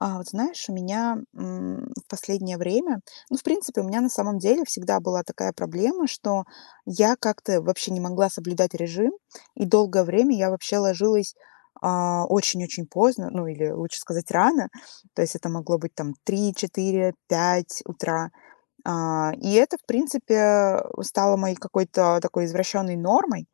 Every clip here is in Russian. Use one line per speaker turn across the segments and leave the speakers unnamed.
Вот знаешь, у меня в последнее время, ну, в принципе, у меня на самом деле всегда была такая проблема, что я как-то вообще не могла соблюдать режим, и долгое время я вообще ложилась очень-очень поздно, ну, или лучше сказать, рано, то есть это могло быть там 3, 4, 5 утра. И это, в принципе, стало моей какой-то такой извращенной нормой.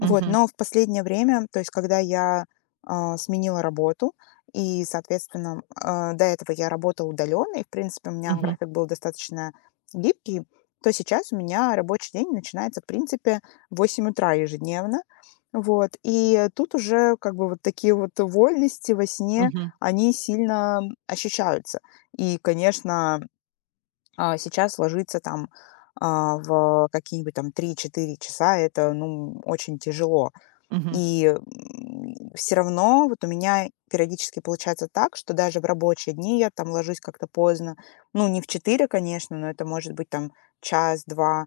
Вот, но в последнее время, то есть когда я, сменила работу и, соответственно, до этого я работала удаленно, и, в принципе, у меня
мгм,
график был достаточно гибкий, то сейчас у меня рабочий день начинается, в принципе, в 8 утра ежедневно. Вот, и тут уже как бы вот такие вот вольности во сне,
мгм,
они сильно ощущаются. И, конечно, сейчас ложиться там в какие-нибудь там 3-4 часа, это, ну, очень тяжело.
мгм.
И все равно вот у меня периодически получается так, что даже в рабочие дни я там ложусь как-то поздно. Ну, не в 4, конечно, но это может быть там час-два.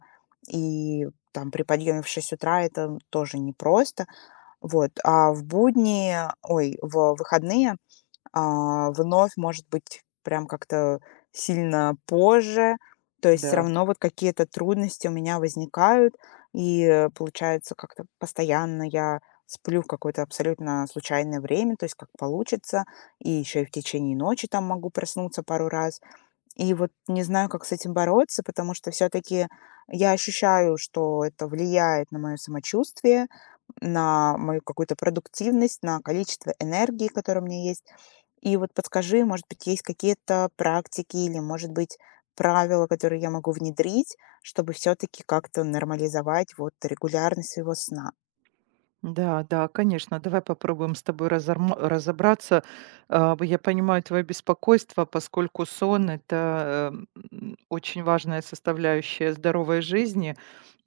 И там при подъеме в 6 утра это тоже непросто. Вот, а в будни, ой, в выходные вновь, может быть, прям как-то сильно позже. То есть все
Да,
равно вот какие-то трудности у меня возникают, и, получается, как-то постоянно я сплю в какое-то абсолютно случайное время, то есть как получится, и еще и в течение ночи там могу проснуться пару раз. И вот не знаю, как с этим бороться, потому что все таки я ощущаю, что это влияет на мое самочувствие, на мою какую-то продуктивность, на количество энергии, которое у меня есть. И вот подскажи, может быть, есть какие-то практики или, может быть, правила, которые я могу внедрить, чтобы все таки как-то нормализовать вот регулярность своего сна?
да, да, конечно. Давай попробуем с тобой разобраться. Я понимаю твое беспокойство, поскольку сон это очень важная составляющая здоровой жизни.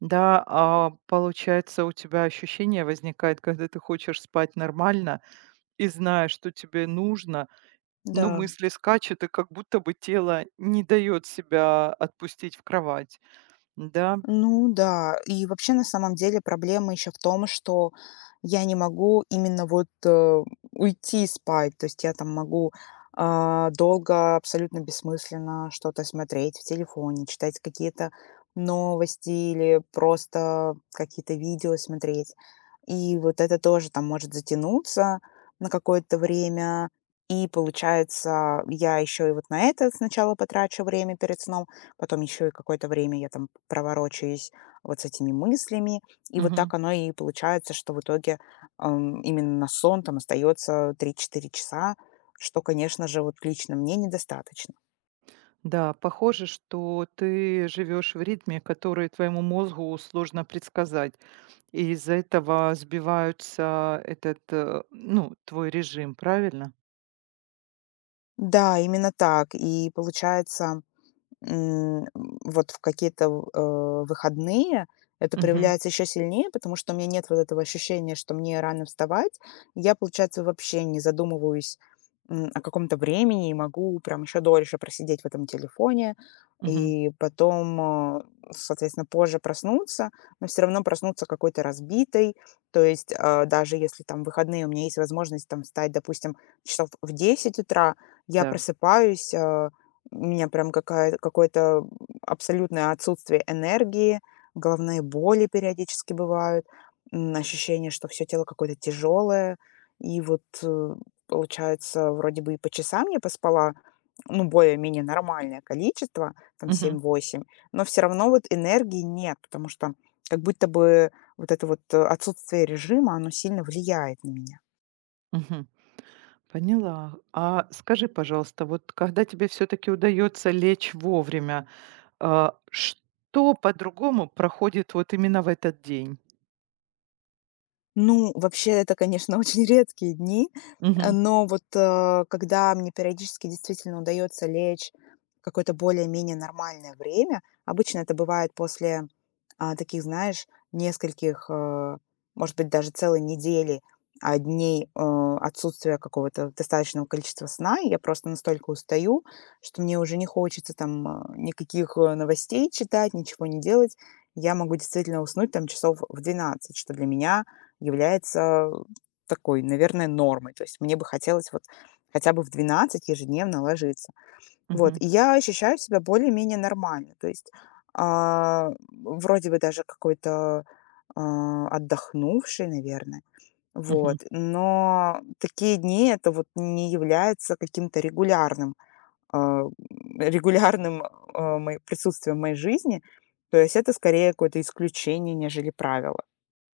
Да, а получается, у тебя ощущение возникает, когда ты хочешь спать нормально и знаешь, что тебе нужно, но
Да.
мысли скачут, и как будто бы тело не дает себя отпустить в кровать. Да.
Ну да, и вообще на самом деле проблема еще в том, что я не могу именно вот уйти спать, то есть я там могу долго, абсолютно бессмысленно что-то смотреть в телефоне, читать какие-то новости или просто какие-то видео смотреть. И вот это тоже там может затянуться на какое-то время. И получается, я еще и вот на это сначала потрачу время перед сном, потом еще и какое-то время я там проворочаюсь вот с этими мыслями. И вот
Мгм.
так оно и получается, что в итоге именно на сон там остается 3-4 часа, что, конечно же, вот лично мне недостаточно.
Да, похоже, что ты живешь в ритме, который твоему мозгу сложно предсказать. И из-за этого сбиваются ну, твой режим, правильно?
Да, именно так. И получается, М, вот в какие-то, выходные это
Мгм.
проявляется еще сильнее, потому что у меня нет вот этого ощущения, что мне рано вставать. Я, получается, вообще не задумываюсь, о каком-то времени и могу прям еще дольше просидеть в этом телефоне.
Мгм.
И потом, э, соответственно, позже проснуться, но все равно проснуться какой-то разбитой. То есть, даже если там выходные у меня есть возможность там встать, допустим, часов в 10 утра, я
Да.
просыпаюсь, у меня прям какая какое-то абсолютное отсутствие энергии, головные боли периодически бывают, ощущение, что все тело какое-то тяжелое. И вот, получается, вроде бы и по часам я поспала, ну, более-менее нормальное количество, там
Мгм.
7-8, но все равно вот энергии нет, потому что как будто бы вот это вот, отсутствие режима, оно сильно влияет на меня.
Мгм. Поняла. Скажи, пожалуйста, вот когда тебе все-таки удается лечь вовремя, что по-другому проходит вот именно в этот день?
Ну, вообще, это, конечно, очень редкие дни,
Мгм.
но вот, когда мне периодически действительно удается лечь в какое-то более-менее нормальное время, обычно это бывает после, таких, знаешь, нескольких, может быть, даже целой недели, дней, отсутствия какого-то достаточного количества сна. И я просто настолько устаю, что мне уже не хочется там, никаких, новостей читать, ничего не делать. Я могу действительно уснуть там часов в 12, что для меня является такой, наверное, нормой. То есть мне бы хотелось вот хотя бы в 12 ежедневно ложиться. Вот,
Мгм.
и я ощущаю себя более-менее нормально. То есть, вроде бы даже какой-то, отдохнувшей, наверное. Вот,
Мгм.
но такие дни- это вот не является каким-то а, регулярным, мои присутствием в моей жизни. То есть это скорее какое-то исключение, нежели правило.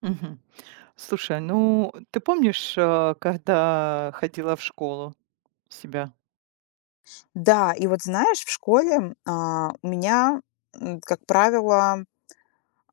Мгм. Слушай, ну ты помнишь, когда ходила в школу себя?
Да, и вот знаешь, в школе, у меня, как правило,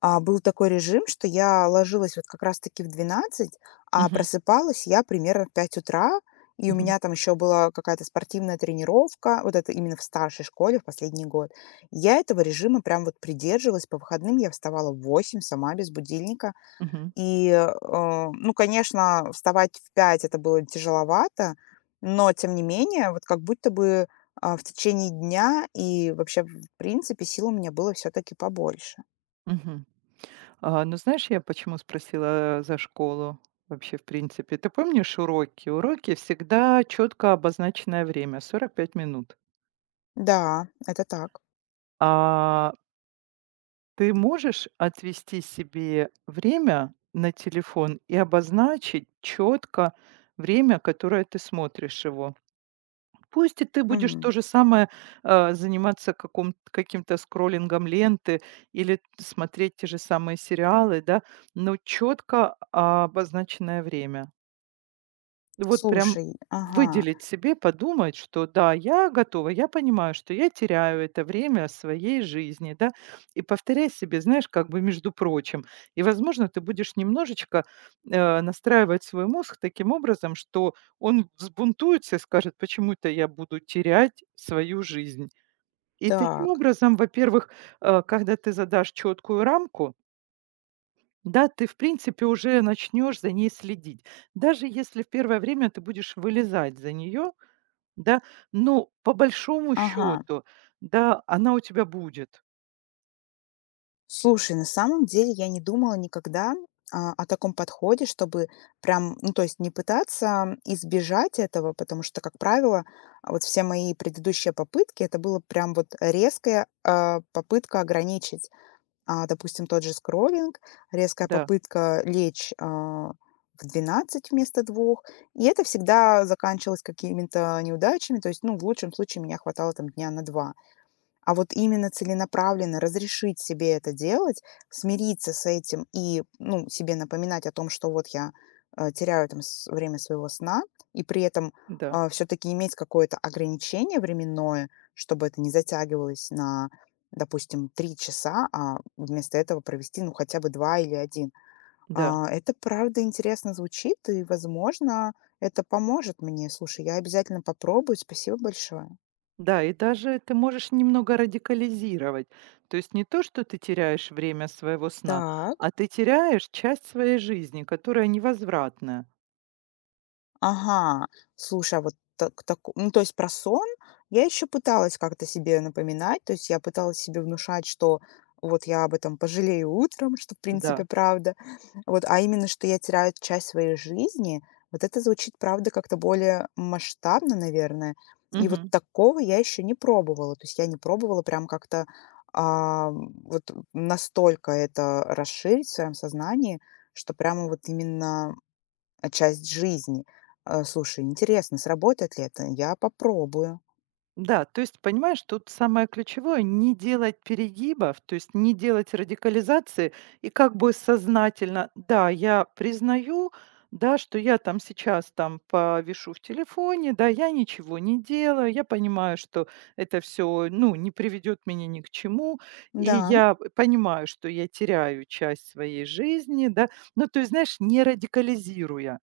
был такой режим, что я ложилась вот как раз-таки в 12, а
Мгм.
просыпалась я примерно в 5 утра, и у
Мгм.
меня там еще была какая-то спортивная тренировка, вот это именно в старшей школе в последний год. Я этого режима прям вот придерживалась. По выходным я вставала в 8 сама без будильника.
Мгм.
И, ну, конечно, вставать в 5 это было тяжеловато, но тем не менее, вот как будто бы, в течение дня и вообще, в принципе, сил у меня было все таки побольше.
Мгм. Ну знаешь, я почему спросила за школу вообще в принципе? Ты помнишь уроки? Уроки всегда четко обозначенное время, 45 минут.
Да, это так.
А ты можешь отвести себе время на телефон и обозначить четко время, которое ты смотришь его? Пусть и ты будешь то
М.
же самое, заниматься каком каким-то скроллингом ленты или смотреть те же самые сериалы, да, но четко обозначенное время. Вот прям
Слушай, ага,
выделить себе, подумать, что да, я готова, я понимаю, что я теряю это время своей жизни, да, и повторяй себе, знаешь, как бы между прочим. И, возможно, ты будешь немножечко настраивать свой мозг таким образом, что он взбунтуется и скажет, почему-то я буду терять свою жизнь. И таким
так,
образом, во-первых, когда ты задашь четкую рамку, да, ты, в принципе, уже начнешь за ней следить. Даже если в первое время ты будешь вылезать за нее, да, но по большому
ага.
счету, да, она у тебя будет.
Слушай, на самом деле я не думала никогда о таком подходе, чтобы прям, ну, то есть не пытаться избежать этого, потому что, как правило, вот все мои предыдущие попытки, это было прям вот резкая попытка ограничить. Допустим, тот же скроллинг, резкая
Да,
попытка лечь в 12 вместо двух, и это всегда заканчивалось какими-то неудачами, то есть, ну, в лучшем случае меня хватало там дня на два. А вот именно целенаправленно разрешить себе это делать, смириться с этим и, ну, себе напоминать о том, что вот я теряю там время своего сна, и при этом
да,
все-таки иметь какое-то ограничение временное, чтобы это не затягивалось на, допустим, три часа, а вместо этого провести, ну, хотя бы два или один.
да.
Это правда интересно звучит, и, возможно, это поможет мне. Слушай, я обязательно попробую. Спасибо большое.
Да, и даже ты можешь немного радикализировать. То есть не то, что ты теряешь время своего сна,
Так.
а ты теряешь часть своей жизни, которая невозвратная.
Ага. Слушай, а вот так, ну, то есть про сон я еще пыталась как-то себе напоминать. То есть я пыталась себе внушать, что вот я об этом пожалею утром, что в принципе
Да.
правда. Вот, а именно, что я теряю часть своей жизни, вот это звучит, правда, как-то более масштабно, наверное. И вот
Мгм.
такого я еще не пробовала. То есть я не пробовала прям как-то, вот настолько это расширить в своем сознании, что прямо вот именно часть жизни. Слушай, интересно, сработает ли это? Я попробую.
Да, то есть, понимаешь, тут самое ключевое- не делать перегибов, то есть не делать радикализации и как бы сознательно: "Да, я признаю, да, что я там сейчас там повишу в телефоне, да, я ничего не делаю, я понимаю, что это все, ну, не приведет меня ни к чему, и
Да.
я понимаю, что я теряю часть своей жизни", да. Ну, то есть, знаешь, не радикализируя.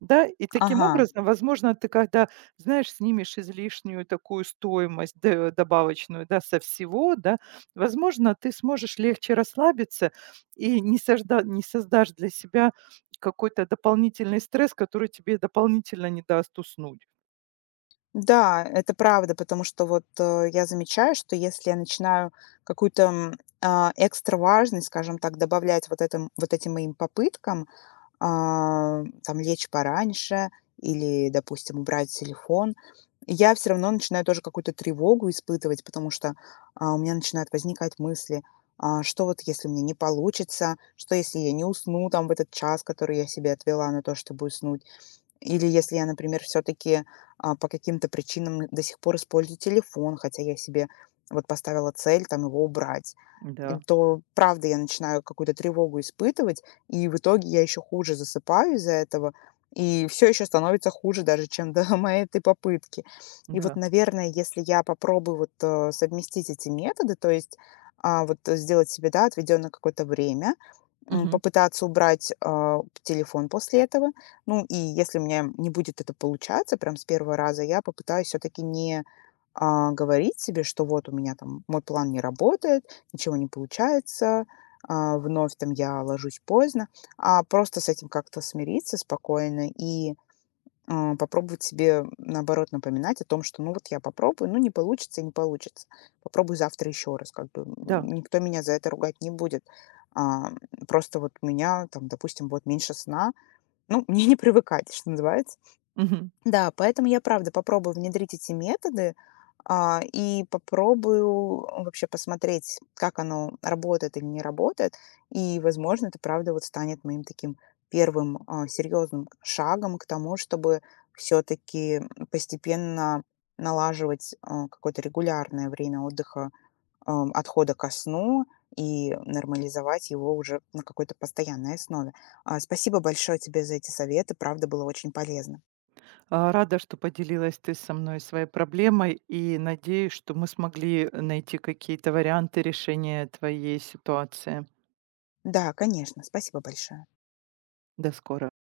Да, и таким
Ага.
образом, возможно, ты когда, знаешь, снимешь излишнюю такую стоимость добавочную, да, со всего, да, возможно, ты сможешь легче расслабиться и не создашь для себя какой-то дополнительный стресс, который тебе дополнительно не даст уснуть.
Да, это правда, потому что вот, я замечаю, что если я начинаю какую-то, экстра важность, скажем так, добавлять вот этом вот этим моим попыткам, там лечь пораньше или, допустим, убрать телефон, я все равно начинаю тоже какую-то тревогу испытывать, потому что у меня начинают возникать мысли, что вот если мне не получится, что если я не усну там в этот час, который я себе отвела на то, чтобы уснуть, или если я, например, все таки по каким-то причинам до сих пор использую телефон, хотя я себе вот поставила цель там его убрать, и
Да,
то правда я начинаю какую-то тревогу испытывать, и в итоге я еще хуже засыпаю из-за этого, и все еще становится хуже даже, чем до моей этой попытки. И вот,
да.
наверное, если я попробую вот, совместить эти методы, то есть, сделать себе, да, отведенное какое-то время,
Мгм.
попытаться убрать, телефон после этого. Ну, и если у меня не будет это получаться прям с первого раза, я попытаюсь все-таки не говорить себе, что вот у меня там мой план не работает, ничего не получается, вновь там я ложусь поздно, а просто с этим как-то смириться спокойно и попробовать себе, наоборот, напоминать о том, что ну вот я попробую, ну не получится, не получится. Попробую завтра еще раз, как бы,
Да.
никто меня за это ругать не будет. А, просто вот у меня там, допустим, вот меньше сна, ну, мне не привыкать, что называется.
Мгм.
Да, поэтому я правда попробую внедрить эти методы, и попробую вообще посмотреть, как оно работает или не работает. И, возможно, это правда вот станет моим таким первым серьезным шагом к тому, чтобы все-таки постепенно налаживать какое-то регулярное время отдыха, отхода ко сну и нормализовать его уже на какой-то постоянной основе. Спасибо большое тебе за эти советы, правда, было очень полезно.
Рада, что поделилась ты со мной своей проблемой и надеюсь, что мы смогли найти какие-то варианты решения твоей ситуации.
Да, конечно, спасибо большое.
До скорого.